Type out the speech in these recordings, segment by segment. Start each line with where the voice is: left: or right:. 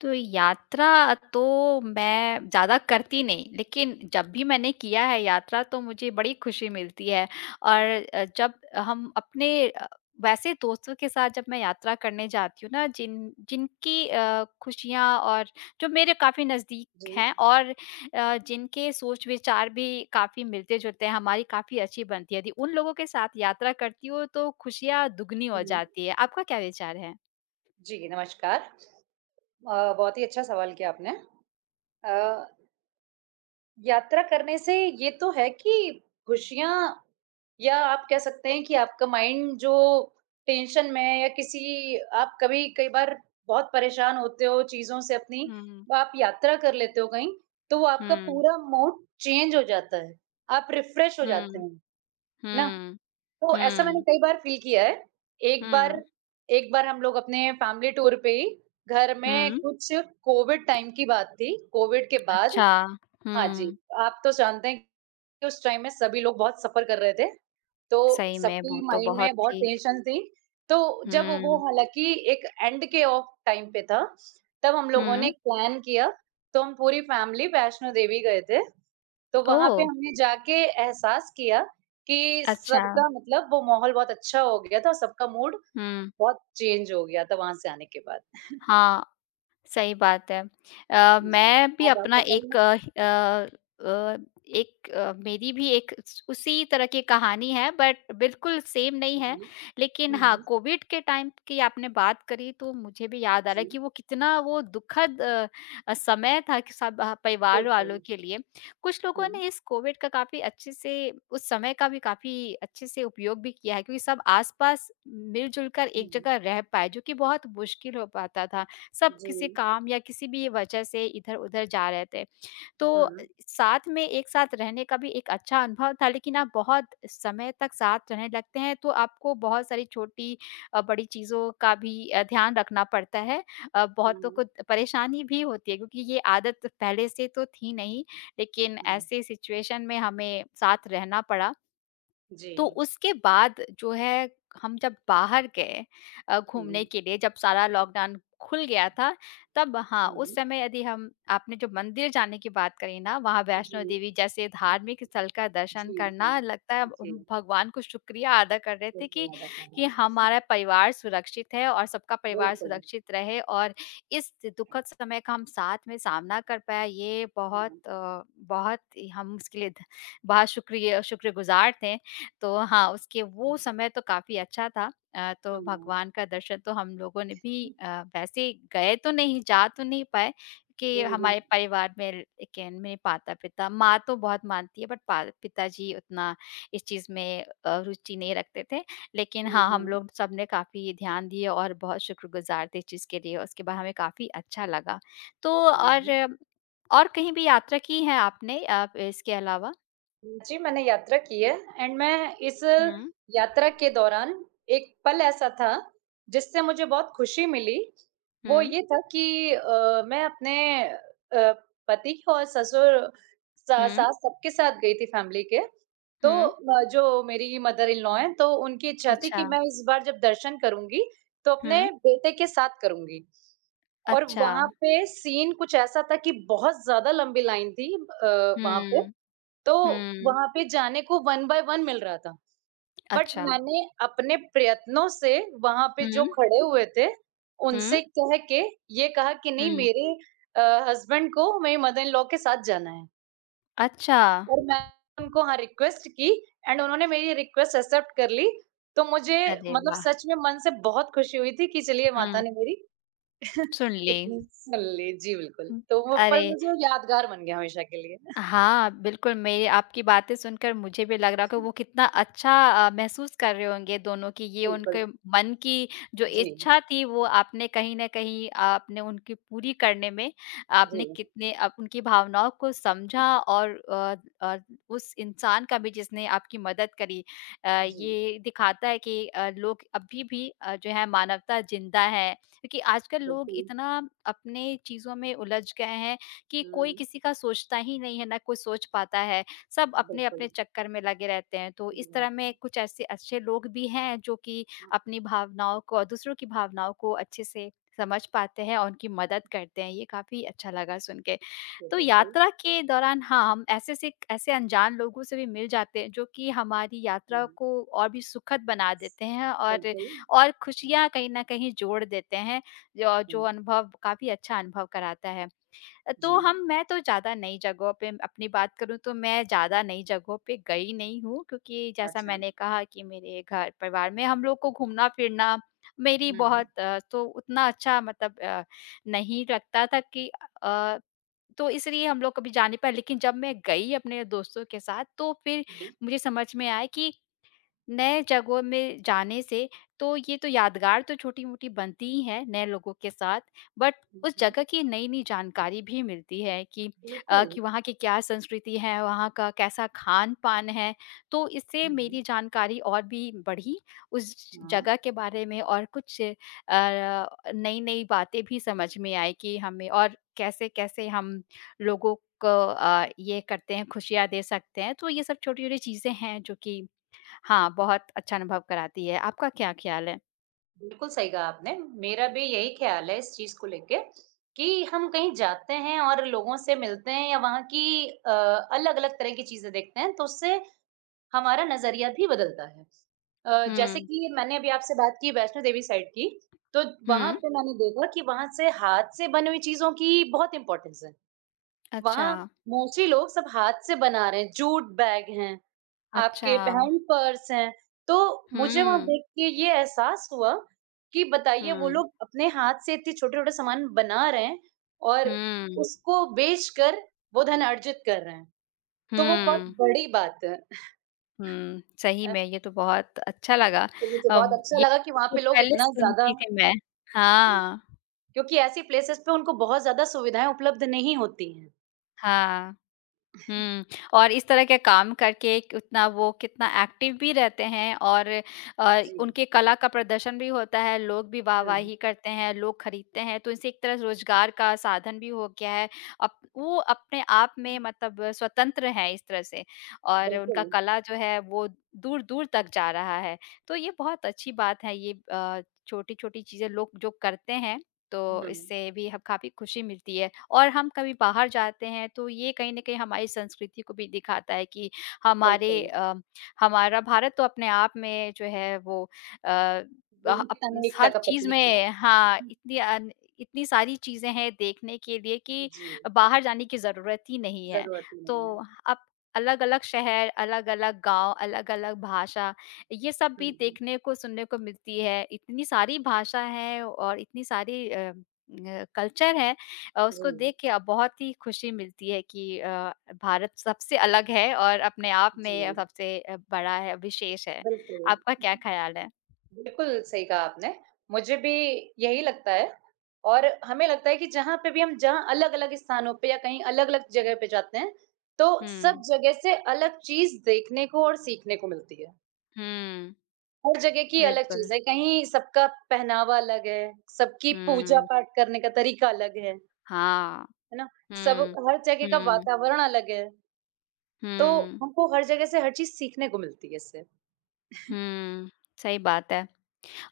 left: तो यात्रा तो मैं ज़्यादा करती नहीं, लेकिन जब भी मैंने किया है यात्रा तो मुझे बड़ी खुशी मिलती है और जब हम अपने वैसे दोस्तों के साथ जब मैं यात्रा करने जाती हूँ ना जिनकी खुशियाँ और जो मेरे काफ़ी नज़दीक
right: जी,
left: हैं और जिनके सोच विचार भी काफ़ी मिलते-जुलते हैं, हमारी काफ़ी अच्छी बनती है। यदि उन लोगों के साथ यात्रा करती हूँ तो खुशियाँ दुगनी हो
right: हुँ।
left: जाती है। आपका क्या विचार है?
right: जी, नमस्कार। बहुत ही अच्छा सवाल किया आपने। अ, यात्रा करने से ये तो है कि खुशियाँ या आप कह सकते हैं कि आपका माइंड जो टेंशन में या किसी आप कभी कई बार बहुत परेशान होते हो चीज़ों से अपनी,
left: हुँ।
right: वो आप यात्रा कर लेते हो कहीं, तो वो आपका
left: हुँ,
right: पूरा मूड चेंज हो जाता है। आप रिफ्रेश हो जाते
left: हुँ।
right: हैं, है ना?
left: हुँ,
right: तो ऐसा मैंने
left: हुँ,
right: कई बार फ़ील किया है। एक बार
left: हुँ,
right: एक बार हम लोग अपने फैमिली टूर पे ही घर में
left: हुँ,
right: कुछ कोविड टाइम की बात थी, कोविड के बाद।
left: अच्छा,
right: हाँ जी,
left: हुँ,
right: आप तो जानते हैं कि उस टाइम में सभी लोग बहुत सफ़र कर रहे थे, तो
left: सही में वो
right: सबकी
left: तो
right: माइंड
left: बहुत
right: में बहुत
left: ही
right: टेंशन थी। तो जब वो
left: हुँ,
right: हालाँकि एक एंड के ऑफ टाइम पे था, तब हम लोगों ने
left: हुँ,
right: एक प्लान किया, तो हम पूरी फैमिली वैष्णो देवी गए थे। तो वहाँ पे
left: ओह!
right: हमने जाके एहसास किया कि
left: अच्छा,
right: सबका मतलब वो माहौल बहुत अच्छा हो गया था और सबका मूड
left: हुँ,
right: बहुत चेंज हो गया था वहाँ से आने के बाद।
left: हाँ, सही बात है।
right: जी,
left: मैं भी
right: अब आप
left: अपना एक
right: बताइए?
left: अ, एक अ, मेरी भी एक स उसी तरह की कहानी है बट बिल्कुल सेम नहीं है।
right: जी।
left: लेकिन
right: हुँ,
left: हाँ,
right: हुँ।
left: कोविड के टाइम की आपने बात करी तो मुझे भी याद आ रहा है कि
right: जी,
left: वो कितना वो दुखद समय था कि सब ह परिवार
right: बिल्कुल।
left: वालों के लिए। कुछ लोगों
right: हुँ,
left: ने इस कोविड का काफ़ी अच्छे से उस समय का भी काफ़ी अच्छे से उपयोग भी किया है क्योंकि सब आस-पास मिल-जुल कर एक
right: हुँ।
left: जगह रह पाए, जो कि बहुत मुश्किल हो पाता था। सब
right: जी।
left: किसी काम या किसी भी वजह से इधर-उधर जा रहे थे। तो
right: हुँ,
left: साथ में एक साथ रहने का भी एक अच्छा अनुभव था, लेकिन आप बहुत समय तक साथ रहने लगते हैं, तो आपको बहुत सारी छोटी बड़ी चीज़ों का भी ध्यान रखना पड़ता है। बहुतों को
right: हुँ,
left: परेशानी भी होती है क्योंकि ये आदत पहले से तो थी नहीं, लेकिन
right: हुँ।
left: ऐसे सिचुएशन में हमें साथ रहना पड़ा।
right: जी।
left: तो उसके बाद जो है हम जब बाहर गए
right: हुँ,
left: घूमने के लिए जब सारा लॉकडाउन खुल गया था तब हाँ उस
right: हुँ।
left: समय यदि हम आपने जो मंदिर जाने की बात करी ना वहाँ
right: जी।
left: वैष्णो देवी जैसे धार्मिक स्थल का
right: हुँ,
left: दर्शन
right: जी, जी।
left: करना लगता है
right: जी,
left: हम भगवान को शुक्रिया अदा कर रहे थे
right: बिल्कुल
left: कि
right: याद आता
left: कि
right: है।
left: हमारा परिवार सुरक्षित है और सबका परिवार
right: बिल्कुल।
left: सुरक्षित रहे और इस
right: हाँ,
left: दुखद समय का हम साथ में सामना कर पाया ये बहुत
right: हुँ,
left: बहुत ही हम उसके लिए बहुत शुक्रिया शुक्रगुजार
right: अच्छा।
left: थे तो हाँ, उसके
right: हुँ।
left: वो समय तो काफ़ी अच्छा था। तो
right: हुँ, हुँ।
left: भगवान का दर्शन तो हम लोगों ने भी वैसे गए तो नहीं, जा तो नहीं पाए कि
right: हुँ, हुँ।
left: हमारे परिवार में लेकिन मेरे माता-पिता माँ तो बहुत मानती है बट पा पिताजी उतना इस चीज़ में रुचि नहीं रखते थे। लेकिन
right: हुँ,
left: हाँ, हम
right: हुँ।
left: लोग सबने काफ़ी ध्यान दिए और बहुत शुक्रगुज़ार थे इस चीज़ के लिए। उसके बाद हमें काफ़ी अच्छा लगा। तो
right: हुँ,
left: और
right: हुँ।
left: अ, और कहीं भी यात्रा की है आपने आप इसके अलावा?
right: जी, मैंने यात्रा की है एंड मैं इस
left: हुँ,
right: यात्रा के दौरान एक पल ऐसा था, जिससे मुझे बहुत खुशी मिली। वो
left: हुँ,
right: ये था कि मैं अपने पति और ससुर सा
left: हुँ,
right: सास सबके साथ गई थी फैमिली के। तो
left: हुँ।
right: जो मेरी मदर इन लॉ हैं, तो उनकी इच्छा थी
left: अच्छा,
right: कि मैं इस बार जब दर्शन करूँगी, तो अपने
left: हुँ,
right: बेटे के साथ करूँगी। और
left: अच्छा,
right: वहाँ पे सीन कुछ ऐसा था कि बहुत ज़्यादा लंबी लाइन थी, वहाँ पे,
left: हुँ,
right: तो
left: हुँ,
right: वहाँ पे जाने को वन बाय वन मिल रहा था। बट
left: अच्छा,
right: मैंने अपने प्रयत्नों से वहाँ पे जो
left: हुँ,
right: खड़े हुए थे,
left: हुँ,
right: उनसे कह के ये कहा कि नहीं,
left: हुँ,
right: मेरे अ, हस्बैंड को मेरे मदर इन लॉ के साथ जाना है
left: अच्छा,
right: और मैंने उनको हाँ रिक्वेस्ट की, एंड उन्होंने मेरी रिक्वेस्ट एक्सेप्ट कर ली। तो मुझे
left: अरे
right: मतलब
left: वाह!
right: सच में मन से बहुत खुशी हुई थी कि चलिए माता
left: हुँ,
right: ने मेरी
left: सुन ली।
right: इतनी सुन ली। जी, बिल्कुल।
left: हुँ,
right: तो वो पल
left: अरे
right: मुझे यादगार बन गया हमेशा के लिए।
left: हाँ, बिल्कुल, मेरी आपकी बातें सुनकर मुझे भी लग रहा कि वो कितना अच्छा महसूस कर रहे होंगे दोनों कि ये
right: बिल्कुल।
left: उनके मन की जो
right: जी,
left: इच्छा थी वो आपने कहीं न कहीं आपने उनकी पूरी करने में आपने
right: जी,
left: कितने आप उनकी भावनाओं को समझा और उस इंसान का भी जिसने आपकी मदद करी।
right: जी।
left: ये दिखाता है कि लोग अभी भी जो है मानवता ज़िंदा है, क्योंकि आजकल लोग
right: बिल्कुल,
left: इतना अपने चीज़ों में उलझ गए हैं कि कोई
right: हाँ,
left: किसी का सोचता ही नहीं है, ना कोई सोच पाता है। सब
right: बिल्कुल,
left: अपने-अपने चक्कर में लगे रहते हैं। तो
right: सही
left: इस तरह
right: बात
left: में
right: है।
left: कुछ ऐसे अच्छे लोग भी हैं जो कि अपनी भावनाओं को और दूसरों की भावनाओं को अच्छे से समझ पाते हैं और उनकी मदद करते हैं। ये काफ़ी अच्छा लगा सुन के।
right: आपसे
left: तो
right: बिल्कुल,
left: यात्रा के दौरान हाँ, हम ऐसे से ऐसे अनजान लोगों से भी मिल जाते हैं जो कि हमारी यात्रा
right: हाँ,
left: को और भी सुखद बना देते हैं
right: बिल्कुल,
left: और
right: हुँ,
left: खुशियाँ कहीं न कहीं जोड़ देते हैं। जो
right: हुँ,
left: जो अनुभव काफ़ी अच्छा अनुभव कराता है।
right: जी,
left: तो हम मैं तो ज़्यादा नई जगहों पे अपनी बात करूँ तो मैं ज़्यादा नई जगहों पे गई नहीं हूँ क्योंकि जैसा
right: अच्छा,
left: मैंने कहा कि मेरे घर परिवार में हम लोग को घूमना-फिरना मेरी
right: हुँ,
left: बहुत तो उतना अच्छा मतलब नहीं लगता था कि अ, तो इसलिए हम लोग कभी जा नहीं पाए लेकिन जब मैं गई अपने दोस्तों के साथ तो फिर
right: जी,
left: मुझे समझ में आया कि नए जगहों में जाने से तो ये तो यादगार तो छोटी-मोटी बनती ही है नए लोगों के साथ, बट
right: हुँ,
left: उस
right: हुँ,
left: जगह की नई-नई जानकारी भी मिलती है कि अ,
right: बिल्कुल,
left: कि वहाँ की क्या संस्कृति है, वहाँ का कैसा खान-पान है। तो इससे
right: हुँ,
left: मेरी जानकारी और भी बढ़ी उस
right: हाँ,
left: जगह के बारे में और कुछ नई-नई बातें भी समझ में आई कि हमें और कैसे-कैसे हम लोगों को ये करते हैं खुशियाँ दे सकते हैं। तो ये सब छोटी-छोटी चीज़ें हैं जो कि हाँ, बहुत अच्छा अनुभव कराती है। आपका क्या ख़्याल है?
right: बिल्कुल सही कहा आपने, मेरा भी यही ख़्याल है इस चीज़ को लेके कि हम कहीं जाते हैं और लोगों से मिलते हैं या वहाँ की अलग-अलग तरह की चीज़ें देखते हैं, तो उससे हमारा नज़रिया भी बदलता है। जैसे
left: हुँ,
right: कि मैंने अभी आपसे बात की वैष्णो देवी साइड की, तो वहाँ
left: हुँ,
right: पे मैंने देखा कि वहाँ से हाथ से बनी हुई चीज़ों की बहुत इम्पोर्टेंस है।
left: अच्छा,
right: वहाँ मोस्टली लोग सब हाथ से बना रहे हैं, जूट बैग हैं, आपके
left: अच्छा।
right: हैंड पर्स हैं, तो मुझे वहाँ
left: हुँ,
right: देख के ये एहसास हुआ कि बताइए वो
left: हुँ,
right: लोग अपने हाथ से इतने छोटे-छोटे सामान बना रहे हैं और
left: हुँ,
right: उसको बेचकर वो धन अर्जित कर रहे हैं। तो वो बहुत
left: हुँ,
right: बड़ी बात है।
left: हुँ, सही में ये तो बहुत अच्छा लगा।
right: तो मुझे बहुत
left: अम,
right: अच्छा
left: ये
right: लगा कि वहाँ
left: तो
right: पे लोग
left: पहले
right: इतना ज़्यादा
left: सुनती थी मैं।
right: हुँ,
left: हाँ,
right: क्योंकि ऐसी प्लेसेस पे उनको बहुत ज़्यादा सुविधाएँ उपलब्ध नहीं होती हैं।
left: हाँ। हुँ, और इस तरह के काम करके एक उतना वो कितना एक्टिव भी रहते हैं और
right: जी।
left: उनके कला का प्रदर्शन भी होता है, लोग भी
right: हुँ।
left: वाहवाही करते हैं, लोग खरीदते हैं, तो इनसे एक तरह से रोज़गार का साधन भी हो गया है। अप वो अपने आप में मतलब स्वतंत्र हैं इस तरह से और उनका
right: बिल्कुल।
left: कला जो है वो दूर-दूर तक जा रहा है। तो ये बहुत अच्छी बात है, ये छोटी-छोटी चीज़ें लोग जो करते हैं, तो
right: हुँ,
left: इससे भी ह काफ़ी खुशी मिलती है। और हम कभी बाहर जाते हैं तो ये कहीं न कहीं हमारी संस्कृति को भी दिखाता है कि हमारे
right: बिल्कुल।
left: अ, हमारा भारत तो अपने आप में जो है वो अ, अह अप
right: विविधता में एकता
left: हर
right: का
left: चीज़
right: प्रतीक है।
left: में हाँ, इतनी सारी चीज़ें हैं देखने के लिए कि
right: जी,
left: बाहर जाने की ज़रूरत ही नहीं है।
right: ज़रूरत ही
left: तो
right: नहीं है।
left: अब अलग-अलग शहर, अलग-अलग गाँव, अलग-अलग भाषा, ये सब भी
right: हुँ,
left: देखने को, सुनने को मिलती है। इतनी सारी भाषा है और इतनी सारी कल्चर है उसको देख
right: जी,
left: के बहुत ही खुशी मिलती है कि भारत सबसे अलग है और अपने आप
right: जी,
left: में सबसे बड़ा है, विशेष है।
right: बिल्कुल।
left: आपका क्या ख़्याल है?
right: बिल्कुल, सही कहा आपने। मुझे भी यही लगता है और हमें लगता है कि जहाँ पे भी हम जहाँ अलग-अलग स्थानों पे या कहीं अलग-अलग जगह पे जाते हैं, तो सब
left: हुँ,
right: जगह से अलग चीज़ देखने को और सीखने को मिलती है।
left: हुँ,
right: हर जगह की अलग
left: बिल्कुल।
right: चीज़ है, कहीं सबका पहनावा अलग है, सबकी
left: हुँ,
right: पूजा-पाठ करने का तरीका अलग है
left: हाँ।
right: ना? सब
left: हुँ,
right: हर जगह का
left: हुँ,
right: वातावरण अलग है, तो
left: हुँ,
right: हमको हर जगह से हर चीज़ सीखने को मिलती है इससे।
left: हुँ, सही बात है।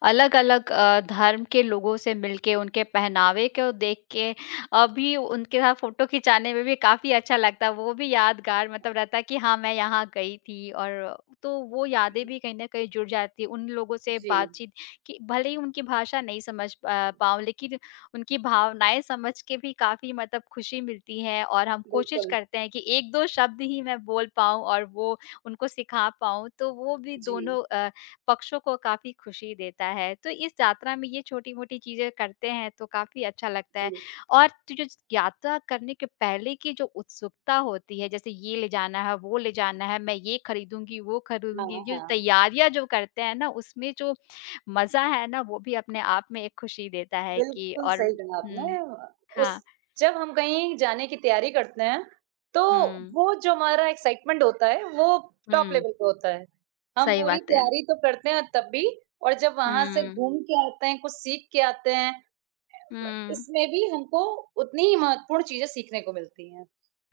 left: अलग-अलग धर्म के लोगों से मिलके, उनके पहनावे को देख के अभी उनके साथ फ़ोटो खिंचाने में भी काफ़ी अच्छा लगता है। वो भी यादगार मतलब रहता है कि हाँ, मैं यहाँ गई थी और तो वो यादें भी कहीं न कहीं जुड़ जाती हैं। उन लोगों से
right: जी,
left: बातचीत कि भले ही उनकी भाषा नहीं पाऊँ लेकिन उनकी भावनाएँ समझ के भी काफ़ी मतलब खुशी मिलती है और हम कोशिश
right: बिल्कुल।
left: करते हैं कि 1-2 शब्द ही मैं बोल पाऊँ और वो उनको सिखा पाऊँ। तो वो भी
right: जी,
left: दोनों पक्षों को काफ़ी खुशी देता है। तो इस यात्रा में ये छोटी-मोटी चीज़ें करते हैं तो काफ़ी अच्छा लगता है।
right: जी।
left: और तो जो यात्रा करने के पहले की जो उत्सुकता होती है जैसे ये ले जाना है, वो ले जाना है, मैं ये खरीदूँगी, वो
right: हाँ,
left: खरीदूँगी, ये
right: हाँ।
left: तैयारियाँ जो करते हैं ना उसमें जो मज़ा है ना वो भी अपने आप में एक खुशी देता है कि
right: बिल्कुल
left: और
right: सही कहा
left: हुँ,
right: आपने। उस
left: हाँ।
right: जब हम कहीं जाने की तैयारी करते हैं, तो
left: हुँ,
right: वो जो हमारा एक्साइटमेंट होता है, वो टॉप
left: हुँ,
right: लेवल पे होता है। हम
left: सही
right: पूरी
left: बात है।
right: तैयारी तो करते हैं तब भी और जब वहाँ से
left: हुँ,
right: घूम के आते हैं, कुछ सीख के आते हैं, म
left: हुँ।
right: इसमें भी हमको उतनी ही महत्वपूर्ण चीज़ें सीखने को मिलती हैं।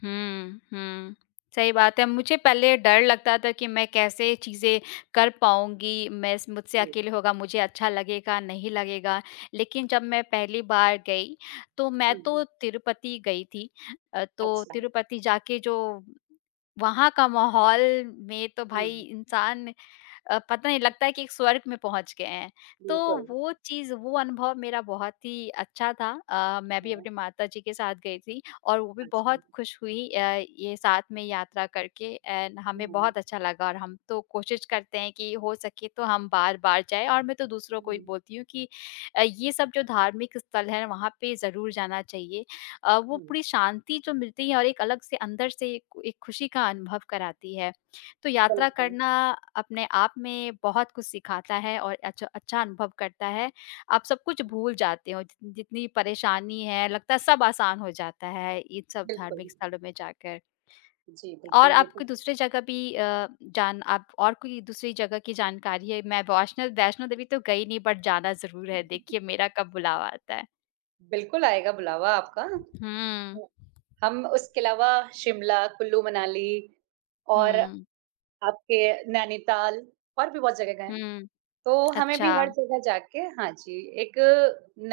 left: हुँ, हुँ। सही बात है। मुझे पहले डर लगता था कि मैं कैसे चीज़ें कर पाऊँगी, मैं स मुझसे
right: जी।
left: अकेले होगा, मुझे अच्छा लगेगा, नहीं लगेगा। लेकिन जब मैं पहली बार गई, तो मैं
right: हुँ,
left: तो तिरुपति गई थी। तो
right: अच्छा।
left: तिरुपति जाके जो वहाँ का माहौल में तो भाई
right: हुँ,
left: इंसान पता नहीं लगता है कि एक स्वर्ग में पहुँच गए हैं। तो
right: बिल्कुल।
left: वो चीज़ वो अनुभव मेरा बहुत ही अच्छा था। मैं भी
right: हाँ,
left: अपने माताजी के साथ गई थी और वो भी
right: अच्छा।
left: बहुत खुश हुई ये साथ में यात्रा करके एंड
right: हुँ,
left: हमें
right: हुँ,
left: बहुत अच्छा लगा और हम तो कोशिश करते हैं कि हो सके तो हम बार-बार जाएँ और मैं तो दूसरों को भी बोलती हूँ कि ये सब जो धार्मिक स्थल है वहाँ पे ज़रूर जाना चाहिए। वो
right: हुँ,
left: पूरी शांति जो मिलती है और एक अलग से अंदर से एक एक खुशी का अनुभव कराती है। तो यात्रा
right: बिल्कुल।
left: करना अपने आप में बहुत कुछ सिखाता है और अच्छा अच्छा अनुभव करता है। आप सब कुछ भूल जाते हो, जितनी परेशानी है, लगता है सब आसान हो जाता है, इन सब
right: बिल्कुल।
left: धार्मिक स्थलों में जाकर।
right: जी,
left: और
right: बिल्कुल, ये तो
left: आपको दूसरे जगह भी अ, जान आप और कोई दूसरी जगह की जानकारी है? मैं वैष्णो वैष्णो देवी तो गई नहीं बट जाना ज़रूर है, देखिए मेरा कब बुलावा आता है।
right: बिल्कुल आएगा बुलावा आपका।
left: हुँ,
right: हम उसके अलावा शिमला, कुल्लू मनाली और
left: हुँ,
right: आपके नैनीताल और भी बहुत जगह गए हैं।
left: हुँ।
right: तो हमें भी
left: अच्छा,
right: हर जगह जाके हाँ जी, एक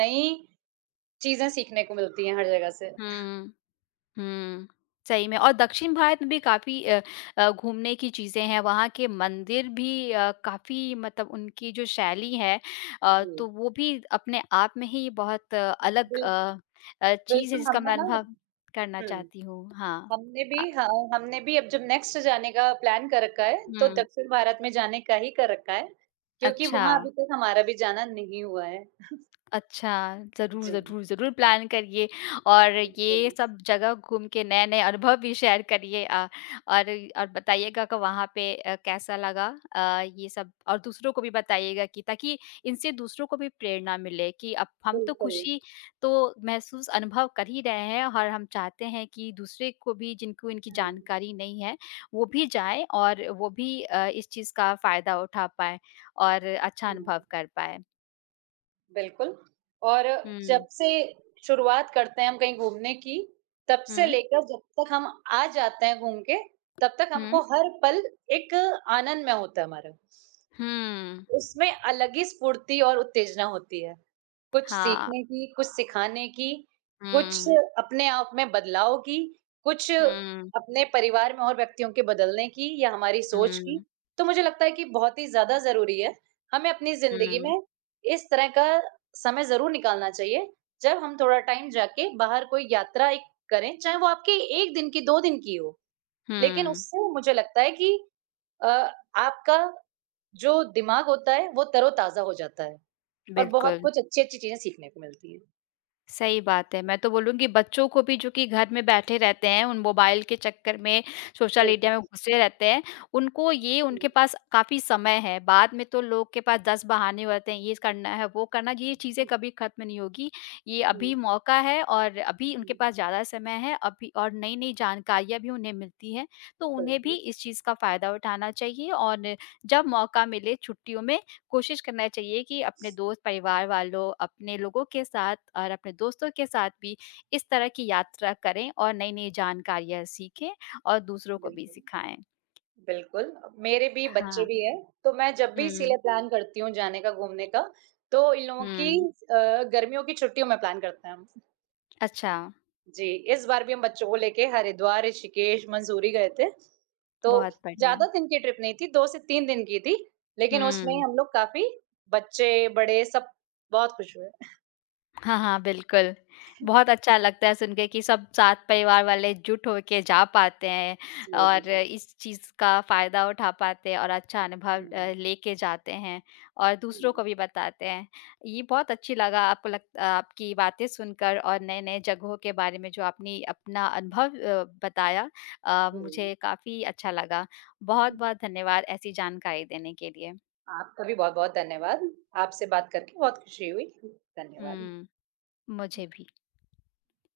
right: नई चीज़ें सीखने को मिलती हैं हर जगह से।
left: हुँ। हुँ, सही में और दक्षिण भारत में भी काफ़ी घूमने की चीज़ें हैं, वहाँ के मंदिर भी काफ़ी मतलब उनकी जो शैली है तो
right: जी,
left: वो भी अपने आप में ही बहुत अ, अलग
right: बिल
left: अ अ, चीज़ है
right: बिल्कुल।
left: जिसका
right: हमने
left: मैं
right: ना,
left: अनुभव करना
right: हुँ,
left: चाहती हूँ। हाँ।
right: हमने भी
left: अ,
right: हाँ, हमने भी अब जब नेक्स्ट जाने का प्लान कर रखा है, तो
left: हुँ,
right: दक्षिण भारत में जाने का ही कर रखा है, क्योंकि
left: अच्छा।
right: वहाँ अभी तक हमारा भी जाना नहीं हुआ है।
left: अच्छा, ज़रूर,
right: जी,
left: ज़रूर, ज़रूर प्लान करिए और
right: बिल्कुल,
left: ये सब जगह घूम के नए-नए अनुभव भी शेयर करिए और और बताइएगा कि वहाँ पे कैसा लगा ये सब और दूसरों को भी बताइएगा कि ताकि इनसे दूसरों को भी प्रेरणा मिले कि अब हम तो
right: बिल्कुल।
left: खुशी तो महसूस अनुभव कर ही रहे हैं और हम चाहते हैं कि दूसरे को भी जिनको इनकी
right: हुँ,
left: जानकारी नहीं है, वो भी जाएँ और वो भी इस चीज़ का फ़ायदा उठा पाएँ और अच्छा
right: हुँ,
left: अनुभव कर पाएँ।
right: बिल्कुल। और
left: हुँ,
right: जब से शुरुआत करते हैं हम कहीं घूमने की, तब से
left: हुँ।
right: लेकर जब तक हम आ जाते हैं घूम के, तब तक
left: हुँ।
right: हमको हर पल एक आनंद में होता है हमारा।
left: हुँ।
right: उसमें अलग ही स्फूर्ति और उत्तेजना होती है। कुछ
left: हाँ।
right: सीखने की, कुछ सिखाने की, कुछ
left: हुँ।
right: अपने आप में बदलाव की, कुछ
left: हुँ,
right: अपने परिवार में और व्यक्तियों के बदलने की या हमारी सोच की।
left: हुँ,
right: तो मुझे लगता है कि बहुत ही ज़्यादा ज़रूरी है। हमें अपनी ज़िंदगी
left: हुँ,
right: में इस तरह का समय ज़रूर निकालना चाहिए, जब हम थोड़ा टाइम जाके बाहर कोई यात्रा एक करें, चाहे वो आपकी 1 दिन की, 2 दिन की हो। लेकिन
left: हुँ,
right: उससे मुझे लगता है कि अ, आपका जो दिमाग होता है, वो तरोताज़ा हो जाता है और बहुत
left: बिल्कुल।
right: कुछ अच्छी-अच्छी चीज़ें सीखने को मिलती हैं।
left: सही बात है। मैं तो बोलूँगी बच्चों को भी जो कि घर में बैठे रहते हैं, उन मोबाइल के चक्कर में, सोशल मीडिया
right: बिल्कुल।
left: में घुसे रहते हैं, उनको ये
right: हुँ,
left: उनके पास काफ़ी समय है। बाद में तो लोग के पास 10 बहाने होते हैं, ये करना है, वो करना ये चीज़ें
right: हुँ,
left: कभी ख़त्म नहीं होगी। ये
right: हुँ,
left: अभी मौका है और अभी उनके
right: हुँ।
left: पास ज़्यादा समय है, अभी और नई-नई जानकारियाँ भी उन्हें मिलती हैं। तो उन्हें भी
right: बिल्कुल,
left: इस चीज़ का फ़ायदा उठाना चाहिए और जब मौका मिले छुट्टियों में कोशिश करना चाहिए कि अपने दोस्त, परिवार वालों, अपने लोगों के साथ और अपने दोस्तों के साथ भी इस तरह की यात्रा करें और नई-नई जानकारियाँ सीखें और दूसरों को भी
right: बिल्कुल,
left: सिखाएँ।
right: बिल्कुल। मेरे भी बच्चे
left: हाँ।
right: भी हैं, तो मैं जब भी
left: हुँ,
right: इसीलिए प्लान करती हूँ जाने का, घूमने का, तो इन लोगों की
left: हुँ।
right: गर्मियों की छुट्टियों में प्लान करते हैं हम।
left: अच्छा,
right: जी, इस बार भी हम बच्चों को लेके हरिद्वार, ऋषिकेश, मसूरी गए थे। तो
left: बहुत बढ़िया।
right: ज़्यादा दिन की ट्रिप नहीं थी, 2 से 3 दिन की थी, लेकिन उसमें
left: हुँ।
right: हम लोग काफ़ी बच्चे, बड़े सब बहुत खुश हुए।
left: हाँ, हाँ, बिल्कुल। बहुत अच्छा लगता है सुन के कि सब साथ परिवार वाले जुट होके जा पाते हैं
right: जी, जी,
left: और
right: जी।
left: इस चीज़ का फ़ायदा उठा पाते हैं और अच्छा अनुभव
right: हुँ,
left: अ, लेके जाते हैं और दूसरों को
right: हुँ,
left: भी बताते हैं। ये बहुत अच्छी लगा आपको लग आपकी बातें सुनकर और नए-नए जगहों के बारे में जो आपने अपना अनुभव बताया मुझे काफ़ी अच्छा लगा।
right: हुँ।
left: बहुत-बहुत धन्यवाद ऐसी जानकारी देने के लिए।
right: आपका भी बहुत-बहुत धन्यवाद। आपसे बात करके बहुत खुशी हुई। धन्यवाद।
left: हुँ। मुझे भी।